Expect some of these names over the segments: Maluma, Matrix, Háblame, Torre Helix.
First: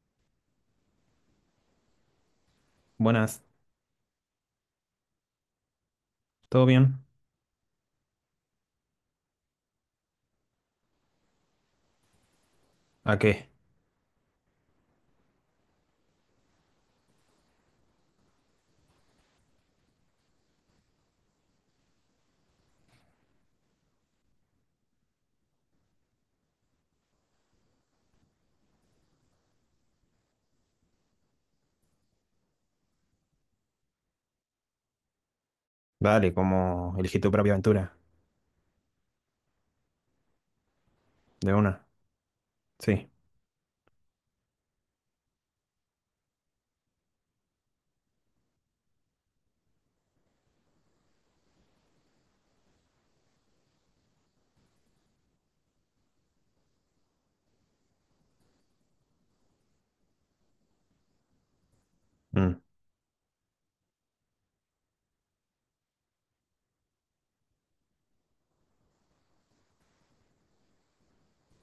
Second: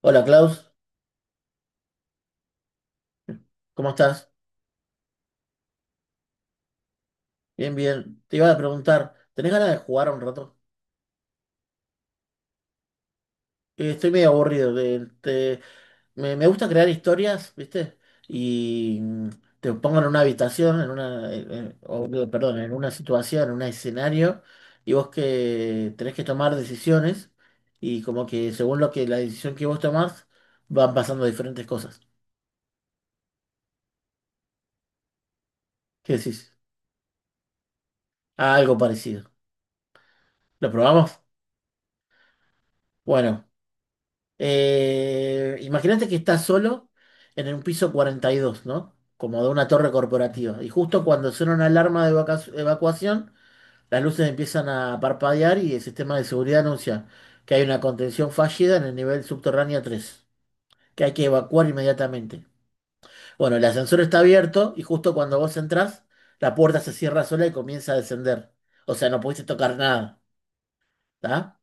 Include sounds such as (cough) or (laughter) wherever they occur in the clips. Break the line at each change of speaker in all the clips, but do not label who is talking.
Hola Klaus,
Buenas,
¿cómo estás?
¿todo bien?
Bien, bien. Te iba a preguntar, ¿tenés ganas de jugar un rato?
¿A qué?
Estoy medio aburrido. Me gusta crear historias, ¿viste? Y te pongo en una habitación, en una, en- o, digo, perdón, en una situación, en un escenario, y vos que tenés que tomar decisiones, y como que según lo que la decisión que vos tomás, van pasando diferentes cosas. ¿Qué
Vale,
decís?
como elegí tu propia aventura.
Ah, algo parecido. ¿Lo probamos?
De una. Sí.
Bueno. Imagínate que estás solo en un piso 42, ¿no? Como de una torre corporativa. Y justo cuando suena una alarma de evacuación, las luces empiezan a parpadear y el sistema de seguridad anuncia que hay una contención fallida en el nivel subterráneo 3, que hay que evacuar inmediatamente.
Mm,
Bueno, el ascensor está abierto y justo cuando vos entrás, la puerta se cierra sola y comienza a descender. O sea, no pudiste tocar nada, ¿tá?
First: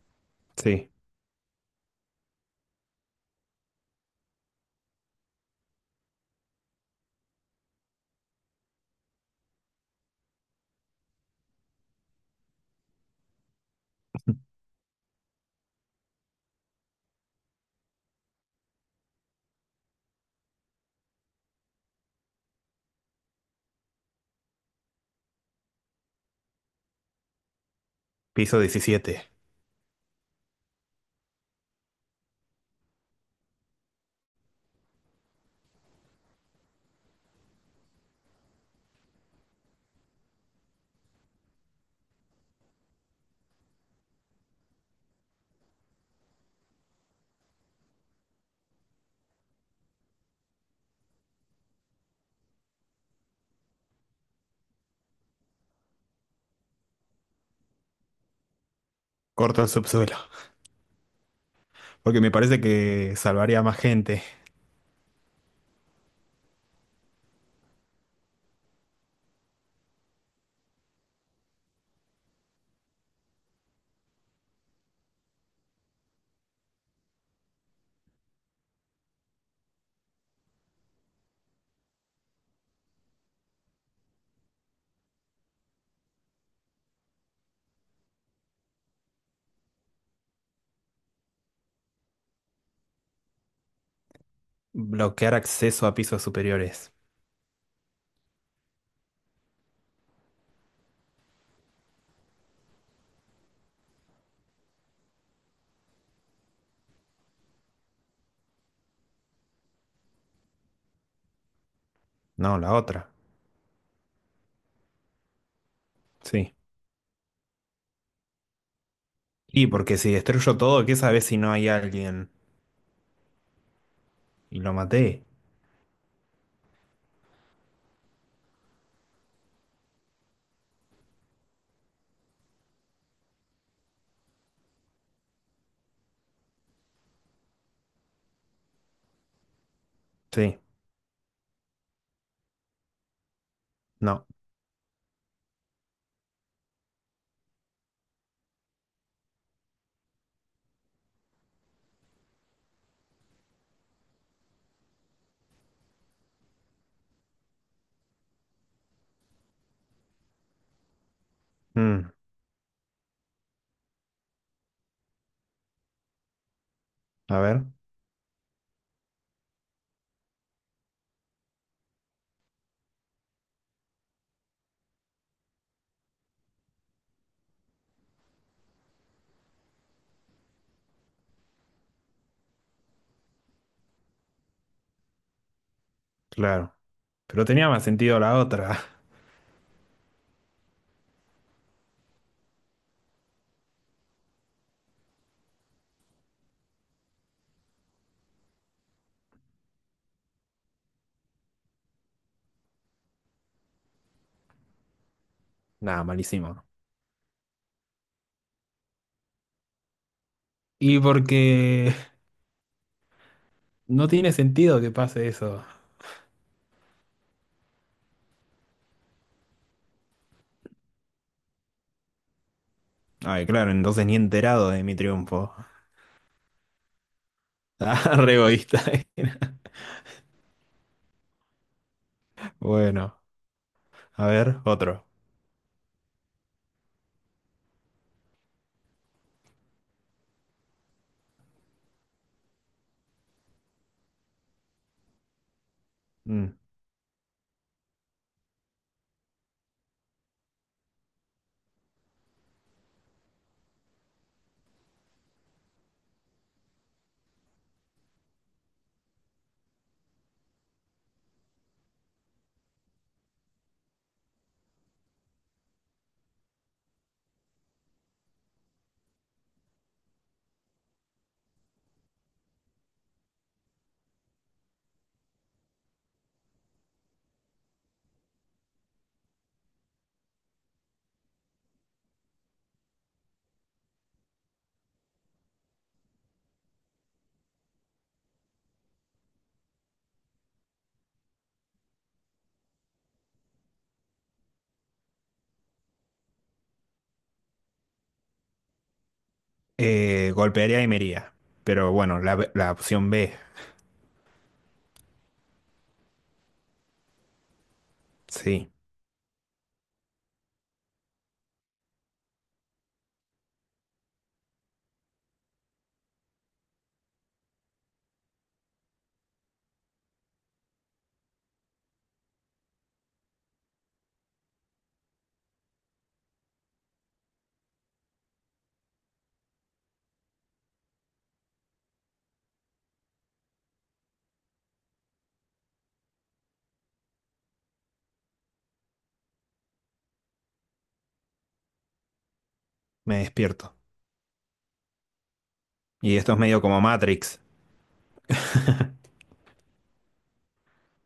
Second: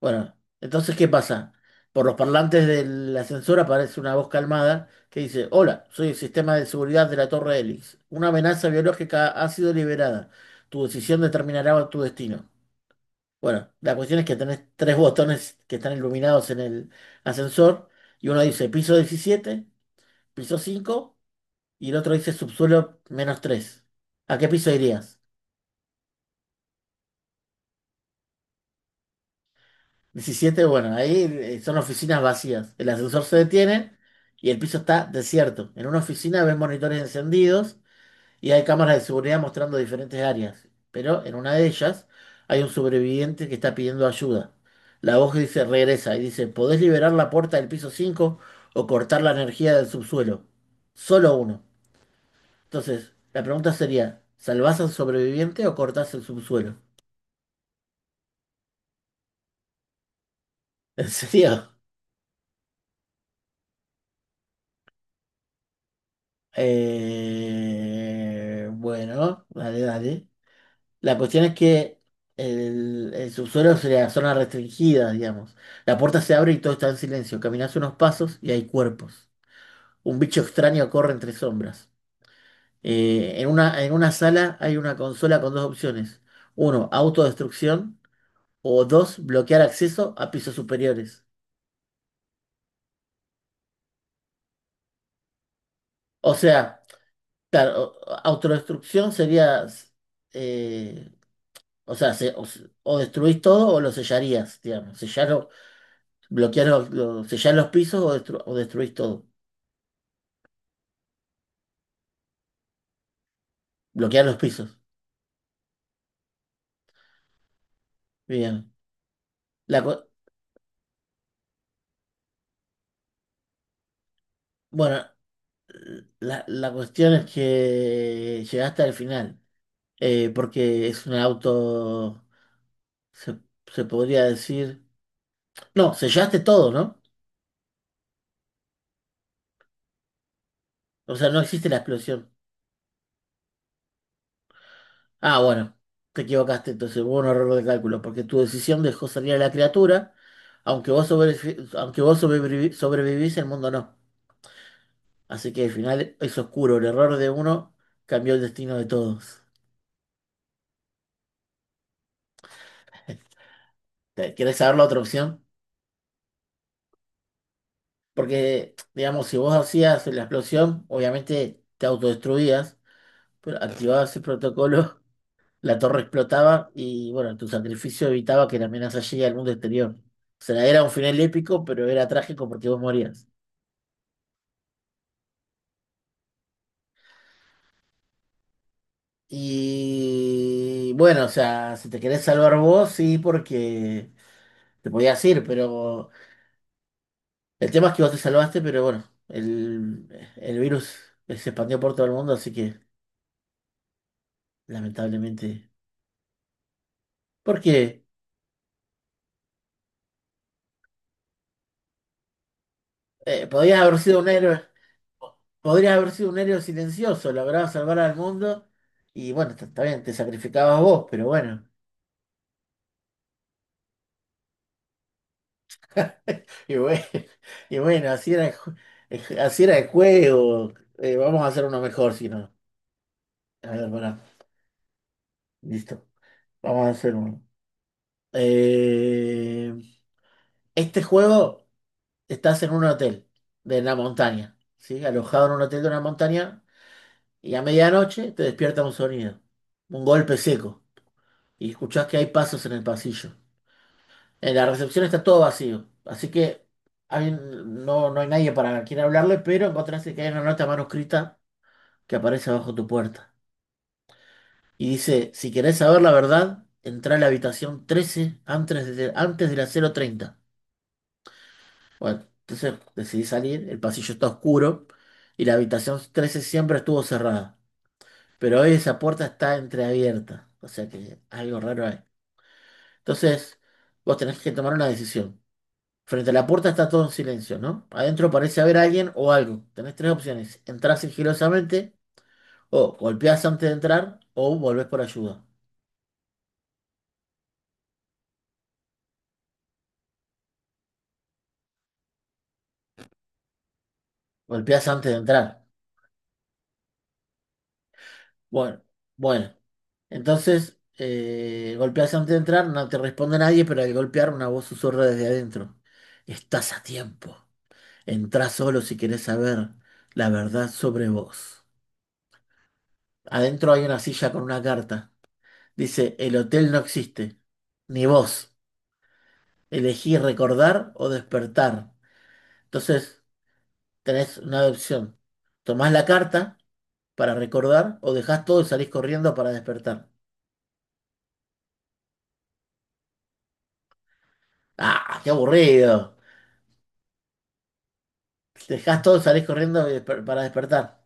Bueno,
sí.
entonces, ¿qué pasa? Por los parlantes del ascensor aparece una voz calmada que dice, hola, soy el sistema de seguridad de la Torre Helix. Una amenaza biológica ha sido liberada. Tu decisión determinará tu destino. Bueno, la cuestión es que tenés tres botones que están iluminados en el ascensor y uno dice piso 17, piso 5 y el otro dice subsuelo menos 3. ¿A qué piso irías?
Piso 17.
17. Bueno, ahí son oficinas vacías. El ascensor se detiene y el piso está desierto. En una oficina ven monitores encendidos y hay cámaras de seguridad mostrando diferentes áreas. Pero en una de ellas hay un sobreviviente que está pidiendo ayuda. La voz dice, regresa y dice, ¿podés liberar la puerta del piso 5 o cortar la energía del subsuelo? Solo uno. Entonces, la pregunta sería, ¿salvás al sobreviviente o cortás el subsuelo?
Corto el subsuelo.
(laughs) ¿En serio?
Porque me parece que salvaría a más gente.
Bueno, dale, dale. La cuestión es que el subsuelo es la zona restringida, digamos. La puerta se abre y todo está en silencio. Caminas unos pasos y hay cuerpos. Un bicho extraño corre entre sombras. En una sala hay una consola con dos opciones. Uno, autodestrucción. O dos, bloquear acceso a pisos superiores.
Bloquear acceso a pisos
O sea,
superiores.
claro, autodestrucción sería... eh, O sea, o destruís todo o lo sellarías, digamos. Sellar, bloquear sellar los pisos o, o destruís todo.
No, la otra.
Bloquear los pisos.
Sí.
Bien.
Y
La, cu-
porque si destruyo todo, ¿qué sabes si no hay alguien? Y lo
bueno,
maté.
la cuestión es que llegaste al final, porque es un auto, se, se podría decir... No, sellaste todo, ¿no?
Sí.
O sea, no existe la explosión.
No.
Ah, bueno, te equivocaste, entonces hubo un error de cálculo, porque tu decisión dejó salir a la criatura, aunque vos, sobrevi- aunque vos sobrevivi- sobrevivís, el mundo no. Así que al final es oscuro, el error de uno cambió el destino de todos.
Mm,
(laughs) ¿Querés saber la otra opción?
a ver.
Porque, digamos, si vos hacías la explosión, obviamente te autodestruías, pero activabas el protocolo, (laughs) la torre explotaba y, bueno, tu sacrificio evitaba que la amenaza llegue al mundo exterior. O sea, era un final épico, pero era trágico porque vos morías.
Claro. Pero tenía más sentido la otra.
Y bueno, o sea, si te querés salvar vos, sí, porque te podías ir, pero el tema es que vos te salvaste, pero bueno, el virus se expandió por todo el mundo, así que lamentablemente.
(laughs) Nada, malísimo.
Porque
Y porque
podías haber
no
sido un
tiene
héroe,
sentido que pase eso.
podrías haber sido un héroe silencioso, lograbas salvar al mundo, y bueno, está bien, te sacrificabas vos, pero bueno.
Ay, claro, entonces ni enterado de mi triunfo. (laughs)
Y bueno, (laughs) y bueno,
Ah,
así
re
era
egoísta.
el, ju-
(laughs)
así era el juego. Vamos a hacer uno mejor, si no.
Bueno,
A ver, pará.
a ver, otro.
Listo. Vamos a hacer uno. Eh, este juego estás en un hotel de la montaña, ¿sí? Alojado en un hotel de una
Mm.
montaña y a medianoche te despierta un sonido, un golpe seco y escuchás que hay pasos en el pasillo. En la recepción está todo vacío, así que no, no hay nadie para quien hablarle, pero encontraste que hay una nota manuscrita que aparece bajo tu puerta. Y dice, si querés saber la verdad, entra a la habitación 13 antes de las 00:30. Bueno, entonces decidí salir, el pasillo está oscuro y la habitación 13 siempre estuvo cerrada, pero hoy esa puerta está entreabierta, o sea que algo raro hay. Entonces, vos tenés que tomar una decisión. Frente a la puerta está todo en silencio, ¿no? Adentro parece haber alguien o algo. Tenés tres opciones. Entrás sigilosamente o golpeás antes de entrar o volvés por ayuda.
Golpearía y me iría. Pero bueno, la opción B.
Golpeás antes de entrar.
Sí,
Bueno, bueno. Entonces, golpeas antes de entrar, no te responde nadie, pero al golpear una voz susurra desde adentro. Estás a tiempo. Entrá solo si querés saber la verdad sobre vos. Adentro hay una silla con una carta. Dice, el hotel no existe, ni vos. Elegí recordar o despertar. Entonces, tenés una opción. Tomás la carta para recordar o dejás todo y salís corriendo para despertar.
me despierto.
¡Ah, qué
Y
aburrido!
esto es medio como Matrix.
Dejás todo, salís corriendo y para despertar.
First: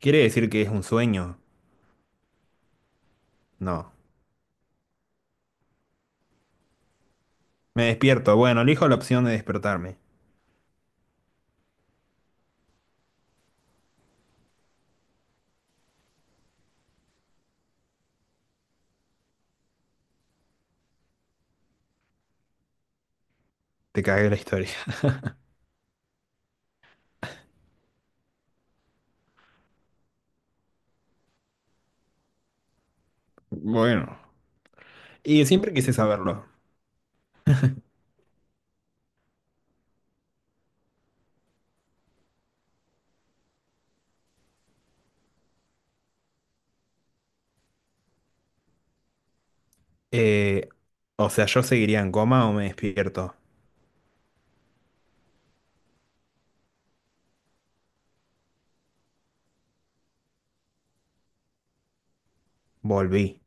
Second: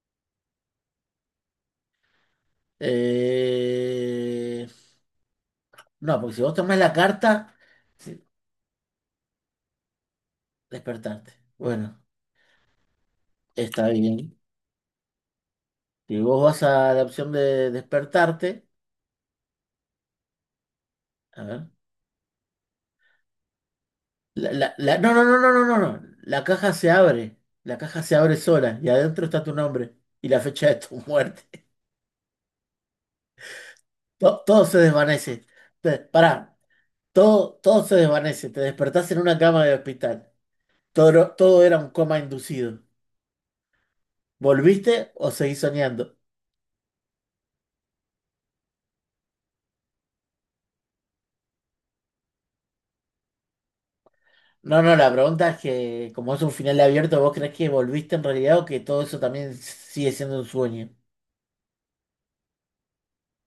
¿Quiere decir que es un sueño? No.
Eh, No, porque si vos tomás la carta,
Me
sí,
despierto. Bueno, elijo la opción de despertarme.
despertarte. Bueno, está bien. Si vos vas a la opción de despertarte, a ver.
Te cagué la historia. (laughs)
No, no, no, no, no, no, no. La caja se abre. La caja se abre sola y adentro está tu nombre y la fecha de tu (laughs) muerte.
Bueno.
Todo, se
Y
desvanece.
siempre quise saberlo.
Pará, todo, se desvanece. Te despertás en una cama de hospital. Todo, todo era un coma inducido. ¿Volviste o seguís soñando?
Eh, o sea, ¿yo seguiría en coma o me despierto?
No, no, la pregunta es que como es un final abierto, ¿vos crees que volviste en realidad o que todo eso también sigue siendo un sueño?
Volví.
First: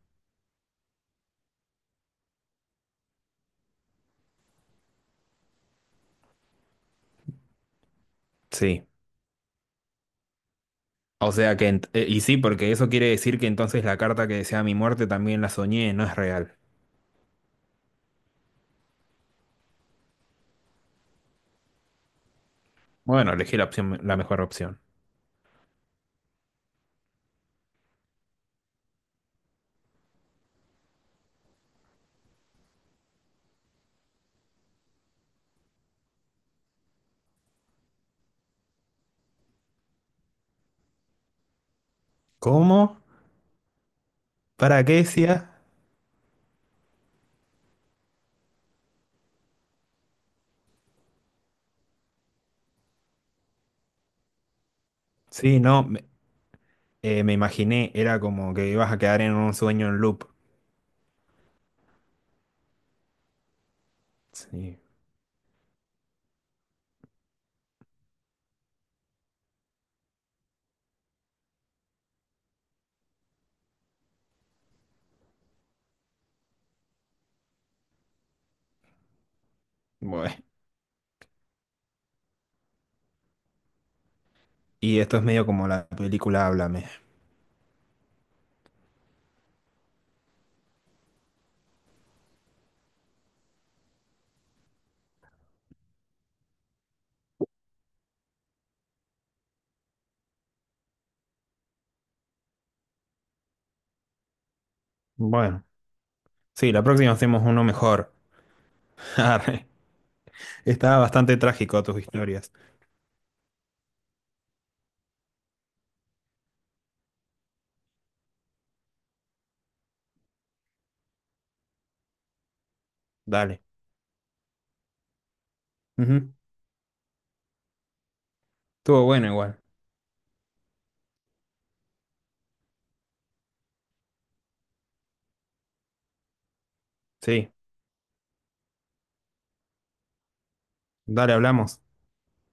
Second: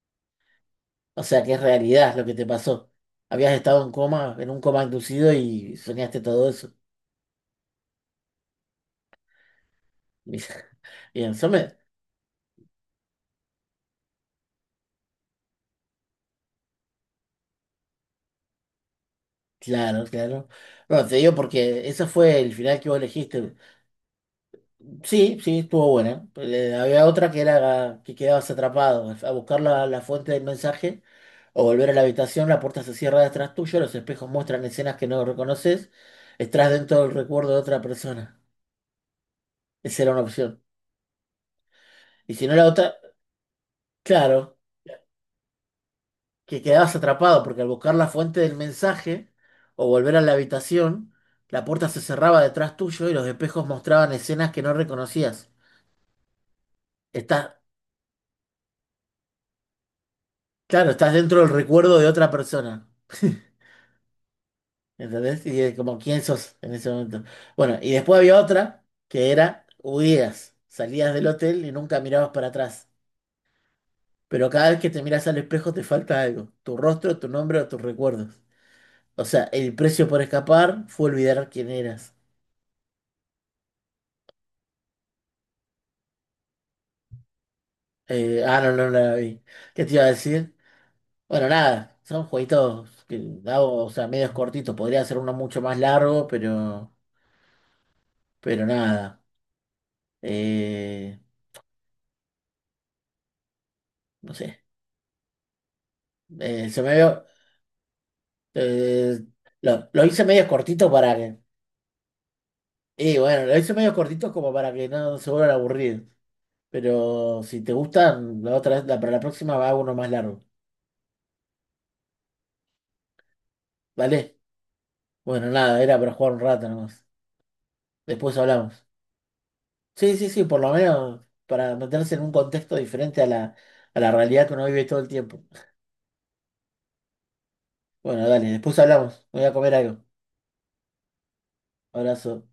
O sea, que es realidad lo que te pasó. Habías estado en coma, en un coma inducido y soñaste todo eso.
Sí.
Bien, (laughs) bien,
O sea que, y sí, porque eso quiere decir que entonces la carta que desea mi muerte también la soñé, no es real.
Claro, claro. Bueno, te digo porque ese fue el final que vos
Bueno,
elegiste.
elegí la opción, la mejor opción.
Sí, sí, estuvo buena. Había otra que era que quedabas atrapado. A buscar la fuente del mensaje o volver a la habitación, la puerta se cierra detrás tuyo, los espejos muestran escenas que no reconoces, estás dentro del recuerdo de otra persona. Esa era una opción. Y si no la otra,
¿Cómo?
claro,
¿Para qué decía?
que quedabas atrapado porque al buscar la fuente del mensaje o volver a la habitación, la puerta se cerraba detrás tuyo y los espejos mostraban escenas que no reconocías.
Sí, no, me, me
Estás,
imaginé, era como que ibas a quedar en un sueño en loop.
claro, estás dentro del recuerdo de otra persona.
Sí,
¿Entendés? Y como, ¿quién sos en ese momento? Bueno, y después había otra que era huías. Salías del hotel y nunca mirabas para atrás. Pero cada vez que te miras al espejo te falta algo. Tu rostro, tu nombre o tus recuerdos. O sea, el precio por
bueno.
escapar fue olvidar quién eras.
Y esto es medio como la película Háblame.
Ah, no, no, no la vi. ¿Qué te iba a decir? Bueno, nada, son jueguitos que hago, o sea, medios cortitos. Podría ser uno mucho más largo, pero nada. Eh, no sé.
Bueno, sí,
Se
la
me
próxima
veo.
hacemos uno mejor. (laughs)
Eh,
Arre.
lo hice medio cortito
Estaba
para
bastante
que.
trágico tus historias.
Y bueno, lo hice medio cortito como para que no se vuelvan aburridos. Pero si te gustan, la otra vez, para la próxima va uno más largo.
Dale.
¿Vale? Bueno, nada, era para jugar
Ujú.
un rato nomás. Después hablamos.
Estuvo bueno igual.
Sí, sí, sí, por lo menos para meterse en un contexto diferente a la realidad que uno vive todo el tiempo.
Sí,
Bueno, dale, después hablamos. Voy a comer algo.
dale, hablamos.
Abrazo.